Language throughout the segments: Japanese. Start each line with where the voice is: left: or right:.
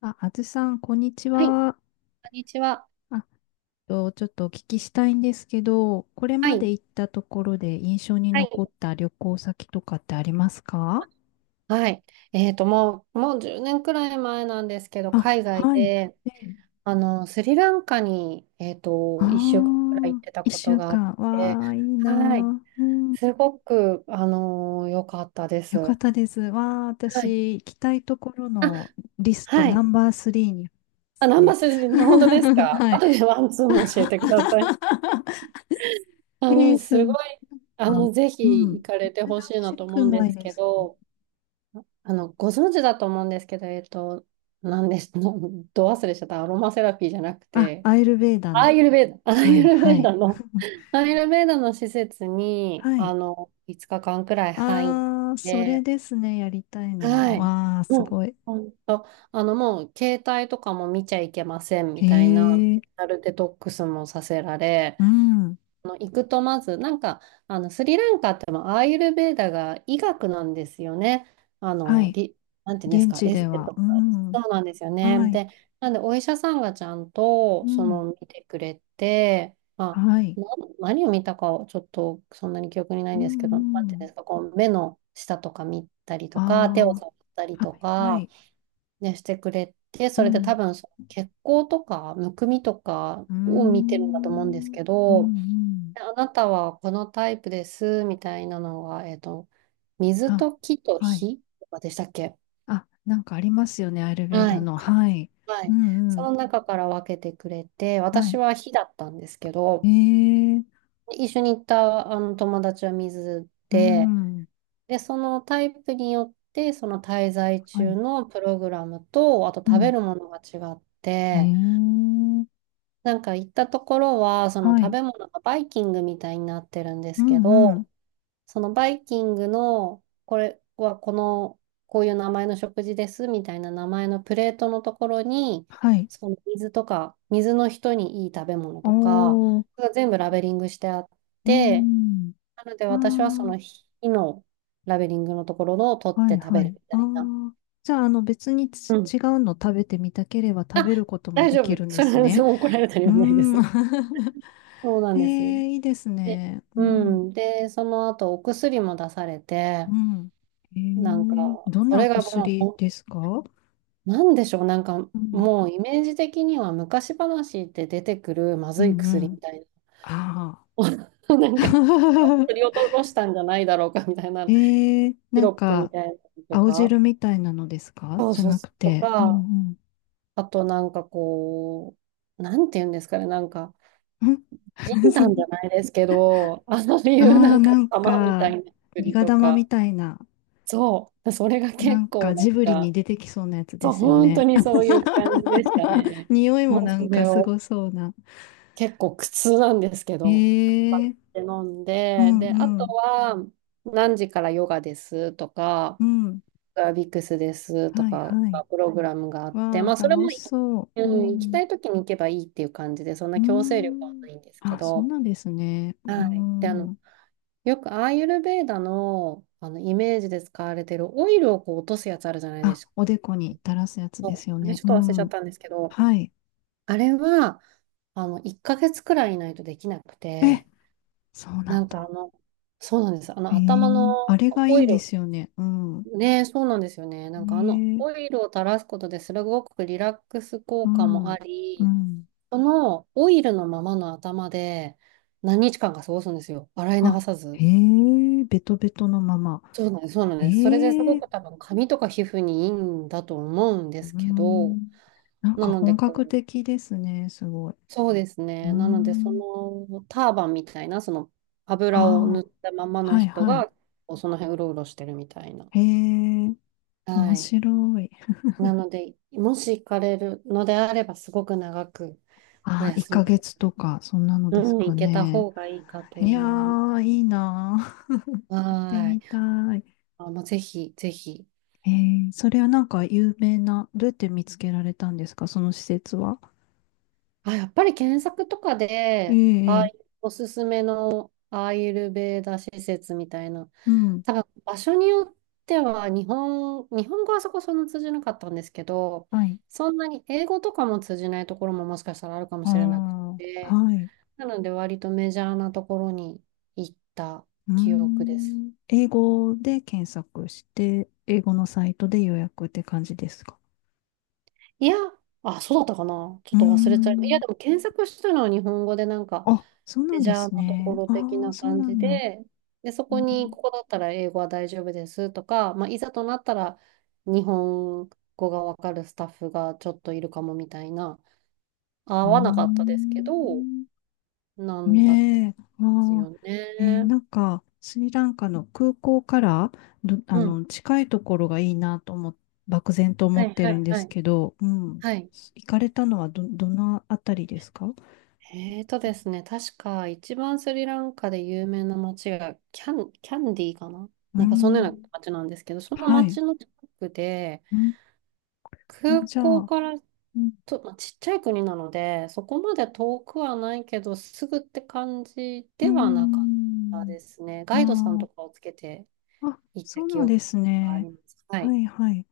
left: あ、あずさん、こんにち
right: はい、こ
left: は。
right: んにちは。
left: あ、ちょっとお聞きしたいんですけど、これ
right: は
left: ま
right: い、
left: で行ったところで印象に
right: はい、
left: 残った旅行先とかってありますか？
right: はい。もう10年くらい前なんですけど、
left: あ、
right: 海外
left: はい。
right: で、
left: ね。
right: スリランカに、
left: あ
right: 1週間くらい行っ
left: あ、
right: てた
left: 一
right: こと
left: 週
right: があっ
left: 間。
right: て、
left: わあ、いいな
right: はい、
left: ー。うん、
right: すごく、良かったです。
left: よか
right: は
left: ったです。わあ、
right: い。
left: 私、行きたいところ
right: あ、
left: のリスト
right: は
left: ナ
right: い。
left: ンバースリーにで
right: あ、
left: す
right: ナン
left: ね。
right: バスジの本当です か？
left: はい。
right: 後でワンツーも教えてください。あ
left: えー、
right: の、
left: す
right: す
left: ご
right: ご
left: い。
right: い、あ
left: あ、
right: の、ぜ
left: う
right: ひ
left: ん。
right: 行
left: 珍
right: かれてほしいな
left: し
right: と
left: く
right: 思うん
left: な
right: で
left: い
right: す
left: で
right: け
left: すか？
right: ど、ご存知だと思うんですけど、何です、ど忘れしちゃった、アロマセラピーじゃなく
left: あ、
right: て、
left: アイルベーダ
right: アー
left: の。
right: ユルベーダ、アー
left: は
right: ユ
left: い、
right: ルベ
left: は
right: ー
left: い、
right: ダの、アーユルベーダの施設に、
left: はい。
right: 5日間くらい入っ
left: ああ、それ
right: て、
left: ですね、やりたいのは。
right: はい。
left: わあ、す
right: も
left: ご
right: う、
left: い。
right: ほんと、携帯とかも見ちゃいけません
left: へ
right: みたいな、
left: え、
right: デジタルデトックスもさせられ、
left: うん、
right: あの行くとまず、スリランカってもアーユルヴェーダが医学なんですよね。あ
left: は
right: の、
left: い。
right: り、なんていうんです
left: 現
right: か、
left: 地
right: エス
left: で
right: テ
left: は、
right: と
left: う
right: か、
left: ん、
right: そうなんですよ
left: は
right: ね。
left: い、
right: で、なんでお医者さんがちゃん
left: う
right: と、そ
left: ん、
right: の、見てくれて、
left: はい、
right: あ、な、何を見たかをちょっとそんなに記憶にない
left: う
right: んですけど、なん
left: ん、う
right: ていうんで
left: ん。
right: すか、こう、目の下とか見たりとか、手を
left: あ
right: 触ったり
left: あ、
right: と
left: はい、は
right: か、
left: い、
right: ね、してくれて、
left: う
right: それで多
left: ん、
right: 分、その血行とか、むくみとか
left: うー
right: を見てるんだと思うんです
left: ん、うん、
right: け
left: う
right: ど、
left: ん。
right: あなたはこのタイプです、みたいなのが、水
left: あ、
right: と木と
left: はい。
right: 火とかでしたっけ？
left: あ、なんかありますよね、アイルベー
right: は
left: ダ
right: い。
left: の。
right: か、
left: はい、
right: は
left: う
right: い。
left: ん、う
right: そ
left: ん、
right: の中から分けてくれて、
left: は
right: 私
left: い。
right: は火だったんですけ
left: へ
right: ど、
left: え、
right: 一緒に行ったあの友達は水
left: う
right: で、
left: ん、
right: で、そのタイプによって、その滞在
left: は
right: 中
left: い。
right: のプログラムと、あと
left: う
right: 食べ
left: ん、
right: るものが違っ
left: へえ、
right: て、なんか行ったところは、その
left: は
right: 食
left: い。
right: べ物がバイキングみたいになってるんで
left: う
right: すけ
left: んうん。
right: ど、そのバイキングの、これはこの、こういう名前の食事ですみたいな名前のプレートのところに、
left: はい。
right: その水とか、水の人にいい食べ物
left: お
right: とか、
left: ー、
right: それが全部ラベリングしてあっ
left: う
right: て、
left: ん。
right: なので私はそ
left: あ
right: の日のラベリングのところのを取
left: あ、
right: っ
left: はい
right: て食
left: は
right: べる
left: い。
right: み
left: あ
right: たいな。
left: あ。じゃあ、あの、別に
right: うん。
left: 違うの食べてみたければ食
right: あ、
left: べることも
right: 大
left: で
right: 丈
left: き
right: 夫。
left: るんで
right: そ
left: す
right: れは
left: ね。
right: 怒られたり
left: うー
right: はないで
left: ん。
right: す。そう なん
left: え
right: です。
left: え、いいです
right: で、
left: ね。う
right: う
left: ん。
right: ん。で、その後お薬も出されて、
left: うん。え
right: なんか、
left: え、どん
right: そ
left: なお
right: れがも
left: 薬
right: う
left: ですか？
right: なんでしょう、
left: うん。
right: もうイメージ的には昔話って出てくるま
left: う
right: ずい
left: んう
right: 薬み
left: ん。
right: たい
left: あ
right: な、な
left: あ。
right: んか取り 落としたんじゃないだろうかみたいな、
left: えー、
right: シ
left: なん
right: ロップみ
left: か、
right: たいなのと
left: 青
right: か、
left: 汁みたいなのですか？
right: そう
left: じゃ
right: そう、
left: なく
right: と
left: て。う
right: か、
left: ん
right: あとなんかこう、なんて言うんですかね、
left: うん。ん。
right: 人丹じゃ ないですけど、あのいうな
left: ああ、
right: んか
left: なん
right: 玉みた
left: か、
right: いな薬
left: 苦
right: と
left: 玉み
right: か、
left: たいな、
right: そう、それが
left: な
right: 結
left: ん
right: 構
left: か
right: なん
left: ジブリに
right: か、
left: 出てきそうなやつ
right: そ
left: で
right: う、
left: すよ
right: 本当
left: ね。
right: にそういう感じでした ね。
left: 匂いも
right: もう
left: な
right: そ
left: んか
right: れ
left: す
right: を。
left: ごそうな。
right: 結構苦痛なんですけ
left: え
right: ど、頑張っ
left: ー、
right: て飲ん
left: う
right: で、
left: ん
right: で、あ
left: う
right: と
left: ん、
right: は、何時からヨガですとか、
left: うん。
right: ビックスですと
left: はい
right: か、
left: はい。
right: プログラムがあって、
left: わあ、
right: まあ、それも、
left: 楽しそう。う
right: うん、行き
left: ん。
right: たい時に行けばいいっていう感じで、そん
left: う
right: な
left: ー
right: 強制力はな
left: ん。
right: いんですけ
left: あ、そう
right: ど、
left: なんですね。
right: は
left: う
right: い。で、
left: ん。
right: よくアーユルヴェーダの、あのイメージで使われてるオイルをこう落とすやつあるじゃないで
left: あ、
right: すか。
left: おでこに垂らすやつで
right: そ
left: す
right: う
left: よ
right: あれ
left: ね。
right: ちょっ
left: う
right: と忘れちゃっ
left: ん。
right: たんですけど、
left: はい。
right: あれは、1ヶ月くらいいないとできなく
left: え、
right: て、
left: そうな
right: な
left: ん
right: んかあ
left: だ。
right: の、そうなんです。あの
left: へ
right: 頭
left: え。あ
right: の
left: れがい
right: オ
left: いん
right: イル
left: で
right: を、
left: すよね。うん。
right: ね、そうなんですよね。
left: へ
right: なんかあの
left: え。
right: オイルを垂らすことですごくリラックス
left: う
right: 効果も
left: ん。
right: あ
left: う
right: り、
left: ん。
right: そのオイルのままの頭で何日間か過ごすんですよ。洗い流
left: あ、
right: さ
left: へ
right: ず。
left: え。ベトベトのまま。
right: そうなんです、そうなん
left: へ
right: です。それです
left: え。
right: ご
left: う
right: く多分髪とか皮膚にいいんだと思うんで
left: ー
right: すけど、
left: ん。なん
right: な
left: か
right: ので
left: 本格
right: こう、
left: 的ですね。すごい。
right: そうです
left: うー
right: ね。なのでそ
left: ん。
right: のターバンみたいな、その油を塗
left: ああ。
right: ったままの
left: はい
right: 人
left: はい。
right: が、こうその辺うろうろしてるみたいな。
left: へえ。面
right: はい。
left: 白い。
right: なので、もし行かれるのであれば、すごく長くお
left: ああ、1
right: 休み
left: ヶ
right: を、
left: 月とか、そんなの
right: う
left: です
right: ん、
left: か
right: 行けた
left: ね。
right: 方がいいかと
left: いや
right: 思います。
left: ー、いいなー。って
right: は
left: み
right: い。
left: たい。
right: あ、もうぜひ、ぜひ。
left: えそれはなんか有名な、どうやって見つけられたんですか、その施設は？
right: あ、やっぱり検索とか
left: え
right: で、ああ
left: え、
right: い
left: ええ、
right: うおすすめのアーユルベーダ施設みたいな、
left: うん。
right: 多分場所によっては、日本語はそこそんな通じなかったんですけど、
left: はい。
right: そんなに英語とかも通じないところももしかしたらあるかも
left: あ
right: しれなく
left: あ、
right: て、
left: はい。
right: なので割とメジャーなところに行った
left: うー
right: 記憶です。
left: ん。英語で検索して、英語のサイトで予約って感じですか？
right: いや、あ、そうだったかな。ち
left: う
right: ょっ
left: ー
right: と忘れちゃい、い
left: ん。
right: や、でも検索したのは日本語でなんか
left: あ、そうな
right: メ
left: ん
right: ジ
left: で
right: ャ
left: す
right: ーなとこ
left: ね。
right: ろ的
left: ああ、
right: な
left: そう
right: 感
left: な
right: じ
left: んだ。
right: で、で、そ
left: う
right: こに
left: ん。
right: ここだったら英語は大丈夫ですとか、まあ、いざとなったら日本語がわかるスタッフがちょっといるかもみたいな、合
left: うー
right: わなかったですけど、
left: ん。
right: なんだったんで
left: ねえ、
right: すよね。
left: なんか、スリランカの空港からあ
right: うん。
left: の、近いところがいいなと漠然と思
right: は
left: っ
right: い
left: て
right: は
left: るん
right: い
left: で
right: は
left: す
right: い。
left: けど、うん。
right: はい。
left: 行かれたのはどのあたりですか？
right: えーとですね、確か一番スリランカで有名な街がキャンディーかな、
left: う
right: なんかそんなような
left: ん。
right: 街なんですけど、その
left: はい。
right: 街の近くで、
left: うん。
right: 空
left: じゃ
right: 港
left: あ、
right: から
left: うん。
right: と、まあ、ちっちゃい国なので、そこまで遠くはないけど、すぐって感じ
left: うー
right: ではなかった
left: ん、
right: ですね。ガイドさん
left: あ
right: とかをつけて
left: あ、あ、
right: 行った
left: そう
right: 記
left: なんで
right: 憶
left: す
right: があ
left: ね。
right: ります。は
left: は
right: い。
left: いはい。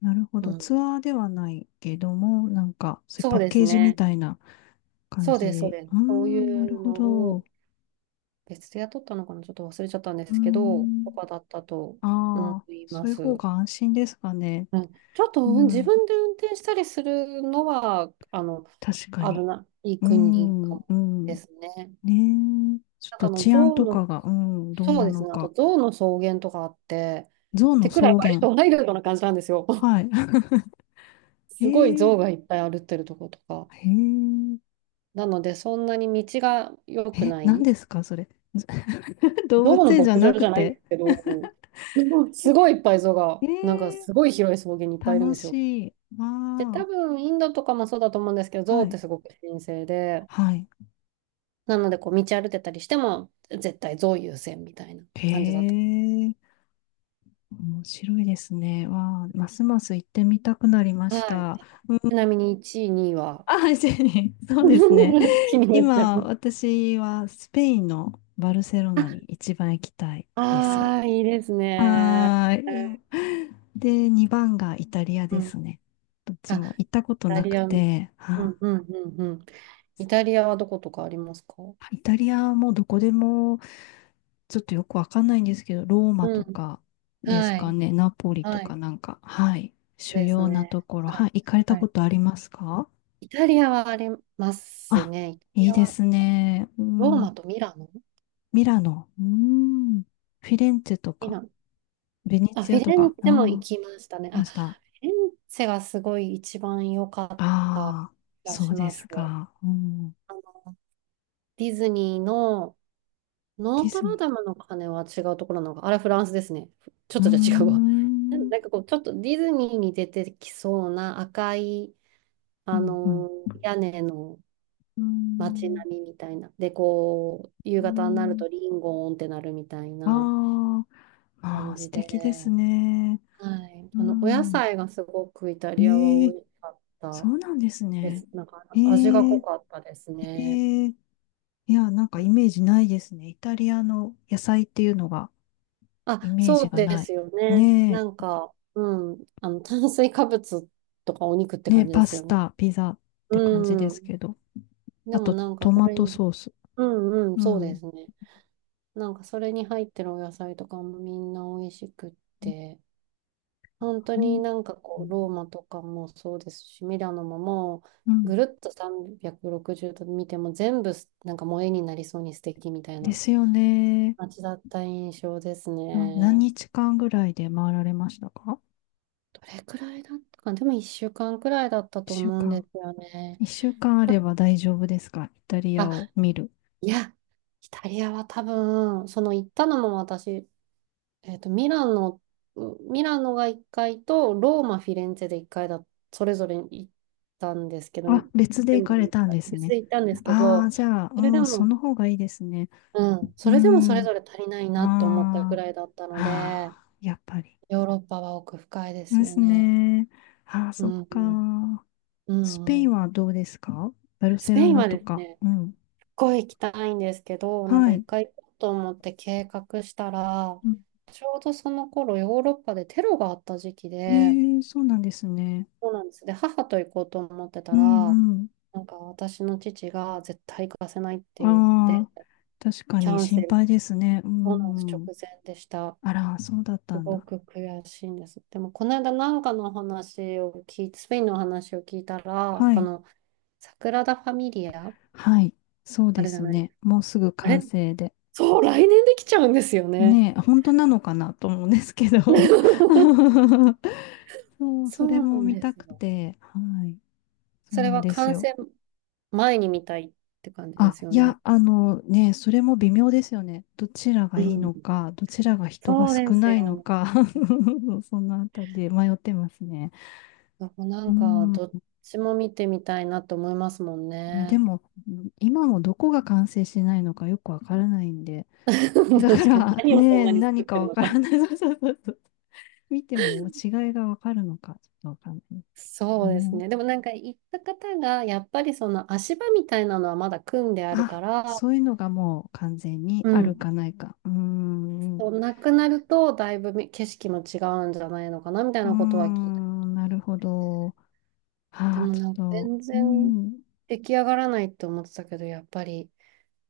left: なるほ
right: う
left: ど。
right: ん。
left: ツアーではないけども、なんか、そういう
right: そ
left: パ
right: う
left: ッ
right: で
left: ケ
right: す
left: ージみ
right: ね。
left: たいな感
right: そうです、そう
left: じ。
right: です。
left: うー
right: そうい
left: ん、なる
right: う
left: ほ
right: のを
left: ど。
right: 別で雇ったのかな、ちょっと忘れちゃったんで
left: うー
right: すけど、と
left: ん。
right: かだったと思
left: ああ、
right: い
left: そ
right: ま
left: ういう
right: す。
left: 方
right: う
left: が安心ですかね。
right: ん、ちょっと、
left: う
right: うん、自
left: ん。
right: 分で運転したりするのは、
left: 確か
right: 危
left: に。
right: ない
left: う
right: 国か
left: ん、う
right: もで
left: ん。
right: すね。
left: ねえ。ちょっ
right: なんか
left: と
right: あの、
left: 治安
right: 象
left: とか
right: の、
left: が、うん、どう
right: そう
left: な
right: です
left: の
right: ね、あと
left: か。
right: 象の草原とかあって、
left: 象
right: っ
left: の
right: てく
left: 草
right: らい割
left: 原。
right: とワイルドな感じなんですよ。
left: はい。
right: すごい
left: ええ、
right: 象がいっぱい歩ってるとことか。
left: へえ。
right: なので、そんなに道が良く
left: え、
right: な
left: 何
right: い、
left: ですか、それ。ず 動
right: 象
left: 物
right: の
left: 園じゃ
right: 牧場
left: なく
right: じゃないんで
left: て。
right: すけど、すごいいっぱい象が、
left: え
right: なんか
left: え、
right: すごい広い草原にいっぱいいるん
left: 楽
right: ですよ。
left: しい。わ
right: で、多
left: あ、
right: 分インドとかもそうだと思うんですけど、象
left: は
right: っ
left: い。
right: てすごく神聖で、
left: はい。
right: なのでこう道歩いてたりしても、絶対象優先みたいな
left: へ
right: 感じだった。
left: え、面白いですね。わあ、ますます行ってみたくなりまし
right: はい。
left: た。
right: ちなみに1位、2位 は？
left: あ、シェリー、そうですね。
right: 気になっちゃ
left: 今、
right: う。
left: 私はスペインのバルセロナに一番行きたいです。
right: ああ、いいですね。
left: はーい。で、2番がイタリア
right: う
left: で
right: ん。
left: すね。どっ
right: あ、
left: ち
right: イ
left: も行ったこと
right: タ
left: な
right: リ
left: く
right: アの、
left: て、
right: う
left: はあ。
right: んうんうんうん。イタリアはどことかありますか？
left: イタリアもどこでもちょっとよくわかんないんですけど、ローマ
right: う
left: と
right: ん。
left: かです
right: は
left: か
right: い。
left: ね、ナポリと
right: は
left: か
right: い。
left: なんか、はい、主
right: です
left: 要な
right: ね。
left: ところ、
right: は
left: は
right: い、
left: い、行かれた
right: は
left: こ
right: い。
left: とありますか？
right: イタリアはあります
left: あ、
right: ね。イタリ
left: いい
right: ア
left: で
right: は
left: すね。う
right: ロー
left: ん、
right: マとミラノ、
left: ミラノ、うーん、フィレンツェと
right: ミ
left: か、
right: ラノ。
left: ベネ
right: あ、
left: ツ
right: フ
left: ィア
right: ィ
left: と
right: レン
left: か、
right: ツ
left: あ
right: ェも行
left: あ、
right: きましたね。
left: い
right: あ、
left: ま
right: フ
left: した。
right: ィレンツェがすごい一番良かった
left: ああ、
right: 気が
left: そう
right: し
left: で
right: ま
left: す
right: す。
left: か。うん、
right: あの、ディズニーの
left: デ
right: ノ
left: ィ
right: ート
left: ズニ
right: ル
left: ー。
right: ダムの鐘は違うところなのか。あれフランスですね。ちょ
left: う
right: っ
left: ー
right: とじゃ違うわ。な
left: ん、う
right: ん
left: ん、
right: なんかこう、ちょっとディズニーに出てきそうな赤い、
left: う
right: あ
left: ん、
right: の屋根の
left: うー
right: 街
left: ん、
right: 並みみたいな。で、こう、
left: うー
right: 夕方になる
left: ん、
right: とリンゴーンってなるみたい
left: あ
right: な
left: あ、ま
right: 感
left: あ、
right: じ
left: 素敵です
right: で、
left: ね。
right: はい。
left: う
right: あの、お野
left: ん。
right: 菜がすごくイタリア
left: え
right: は
left: え、
right: 美味しかっ
left: そ
right: た
left: うなんです
right: で
left: ね。
right: す。なんか、
left: え
right: 味が濃
left: え、
right: かったですね。
left: ええ、いや、なんかイメージないですね。イタリアの野菜っていうのが。
right: あ、
left: イメー
right: そ
left: ジ
right: う
left: が
right: で
left: な
right: す
left: い。
right: よね。
left: ね
right: なん
left: え。
right: か、うん、あの、炭水化物とかお肉って
left: ね、
right: 感じで
left: パ
right: す
left: ス
right: よね。
left: タ、ピザって感じで
right: う
left: す
right: ん。
left: けど。
right: で
left: あ
right: も
left: と、
right: なんか、
left: ト
right: そ
left: マ
right: れ
left: ト
right: に、
left: ソース。
right: うんうん、
left: う
right: そうで
left: ん。
right: すね。なんか、それに入ってるお野菜とかもみんな美味しくって。本当
left: う
right: に
left: ん。
right: なんかこう、ローマとかもそうですし、ミラノもも
left: う
right: う、
left: ん、
right: ぐるっと360度見ても全部すなんかもう絵になりそうに素敵みたい
left: で
right: な
left: すよね。
right: 街だった印象です
left: あ、何
right: ね。
left: 日間ぐらいで回られましたか？
right: どれくらいだったかな、でも1週間くらいだった
left: 一
right: と
left: 週
right: 思うんで
left: 間。
right: すよね。
left: 一週間あれば大丈夫ですか、イタリ
right: あ、
left: アを見る？
right: いや、イタリアは多分、その行ったのも私、えっと、ミラノ、ミラノが1回と、ローマ、フィレンツェで1回だ、それぞれ行ったんですけど、
left: あ、別で
right: で
left: 行
right: も
left: かれ
right: ね、
left: たんです
right: 別
left: ね。
right: で行ったんですけ
left: ああ、
right: ど、
left: じゃあ、う
right: それで
left: ん、そ
right: も、
left: の方がいいですね。
right: うん、そ
left: う
right: れでもそれ
left: ん。
right: ぞれ足りないなと思ったく
left: ああ、
right: らいだった
left: は
right: ので、
left: あ、やっぱり。
right: ヨーロッパは奥深いです
left: で
right: よ
left: す
right: ね。
left: ね。ああ、
right: う
left: そっ
right: ん、うん、
left: か。
right: う
left: スペイ
right: んう
left: ン
right: ん。
left: はどうですか？バル
right: ス
left: セ
right: ペ
left: ロ
right: イン
left: ナ
right: は
left: と
right: です
left: か。
right: ね、
left: うん。
right: すっごい行きたいんですけど、なん
left: は
right: か一
left: い。
right: 回行こうと思って計画したら、
left: うん、
right: ちょうどその頃ヨーロッパでテロがあった時期で、
left: ええ、そうなんですね。
right: そうなんです。で、母と行こうと思って
left: う
right: たら、
left: んうん。
right: なんか私の父が絶対行かせないって言っ
left: あ
right: て、
left: あ、確か
right: キ
left: に
right: ャンセ
left: 心
right: ル、
left: 配ですね。う
right: そうなんです、直
left: んうん。
right: 前でした。
left: あら、そうだった
right: す
left: ん
right: ご
left: だ。
right: く悔しいんです。でも、この間なんかの話を聞いて、スペインの話を聞いたら、
left: は
right: あ
left: い。
right: の、サグラダ・ファミリア、
left: はい。そう
right: あ
left: で
right: れじゃ
left: す
right: ないで
left: ね。
right: すか。
left: もうすぐ
right: あ
left: 完
right: れ、
left: 成で。
right: そう、来年できちゃうんですよね。
left: ねえ、本当なのかなと思うんですけど。そう、
right: そ
left: それ
right: うな
left: も
right: ん
left: 見
right: で
left: た
right: す
left: く
right: よ。
left: て。はい。そう
right: それ
left: なん
right: は
left: です
right: 感
left: よ。
right: 染前に見たいって感じで
left: あ、
right: すよ
left: い
right: ね。
left: や、あのね、それも微妙ですよね。どちらが
right: う
left: いい
right: ん、
left: のか、どちらが人が
right: そう
left: 少
right: です
left: ない
right: よ
left: の
right: ね。
left: か、そのあたりで迷ってますね。
right: なんか、な
left: う
right: んかどっ
left: ん。
right: ちも見てみたいなと思いますもん
left: ね、で
right: ね。
left: も、今もどこが完成しないのかよくわからないんで。
right: 確
left: だか
right: かに。
left: ら、
right: 何をそん
left: ね、
right: なに作
left: 何
right: って
left: か
right: る
left: わ
right: の
left: か
right: か。
left: らない。そうそうそうそう。見ても違いがわかるのか、ちょっとわかんないです
right: そうです
left: ね。
right: ね。でもなんか行った方が、やっぱりその足場みたいなのはまだ組んであるか
left: あ、
right: ら、
left: そういうのがもう完全に
right: う
left: ある
right: ん。
left: かないか。うーん。
right: そ
left: う
right: うなくなると、だいぶみ景色も違うんじゃないのかな、みたい
left: ー
right: なことは聞いたこと
left: ん、な
right: が
left: るほ
right: あって。
left: ど。
right: で
left: ああ、
right: も
left: ち
right: なんか
left: ょっと、
right: 全
left: う
right: 然
left: ん、
right: 出来上がらないって思ってたけど、やっぱり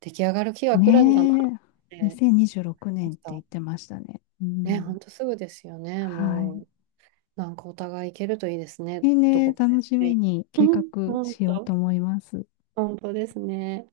right: 出来上がる日が来るんだなっ
left: ね
right: て
left: え、
right: 思っ
left: 2026
right: ま
left: 年っ
right: し
left: て言っ
right: た。
left: てましたね。う
right: ね、ほ
left: ん、
right: んとすぐですよね、
left: は
right: も
left: い。
right: う。なんかお互い行けるといいですね。ど
left: ね、
right: こかで
left: 楽
right: す
left: しみ
right: ね。
left: に
right: う
left: 計画
right: ん、本
left: しようと
right: 当、
left: 思います。
right: 本当ですね。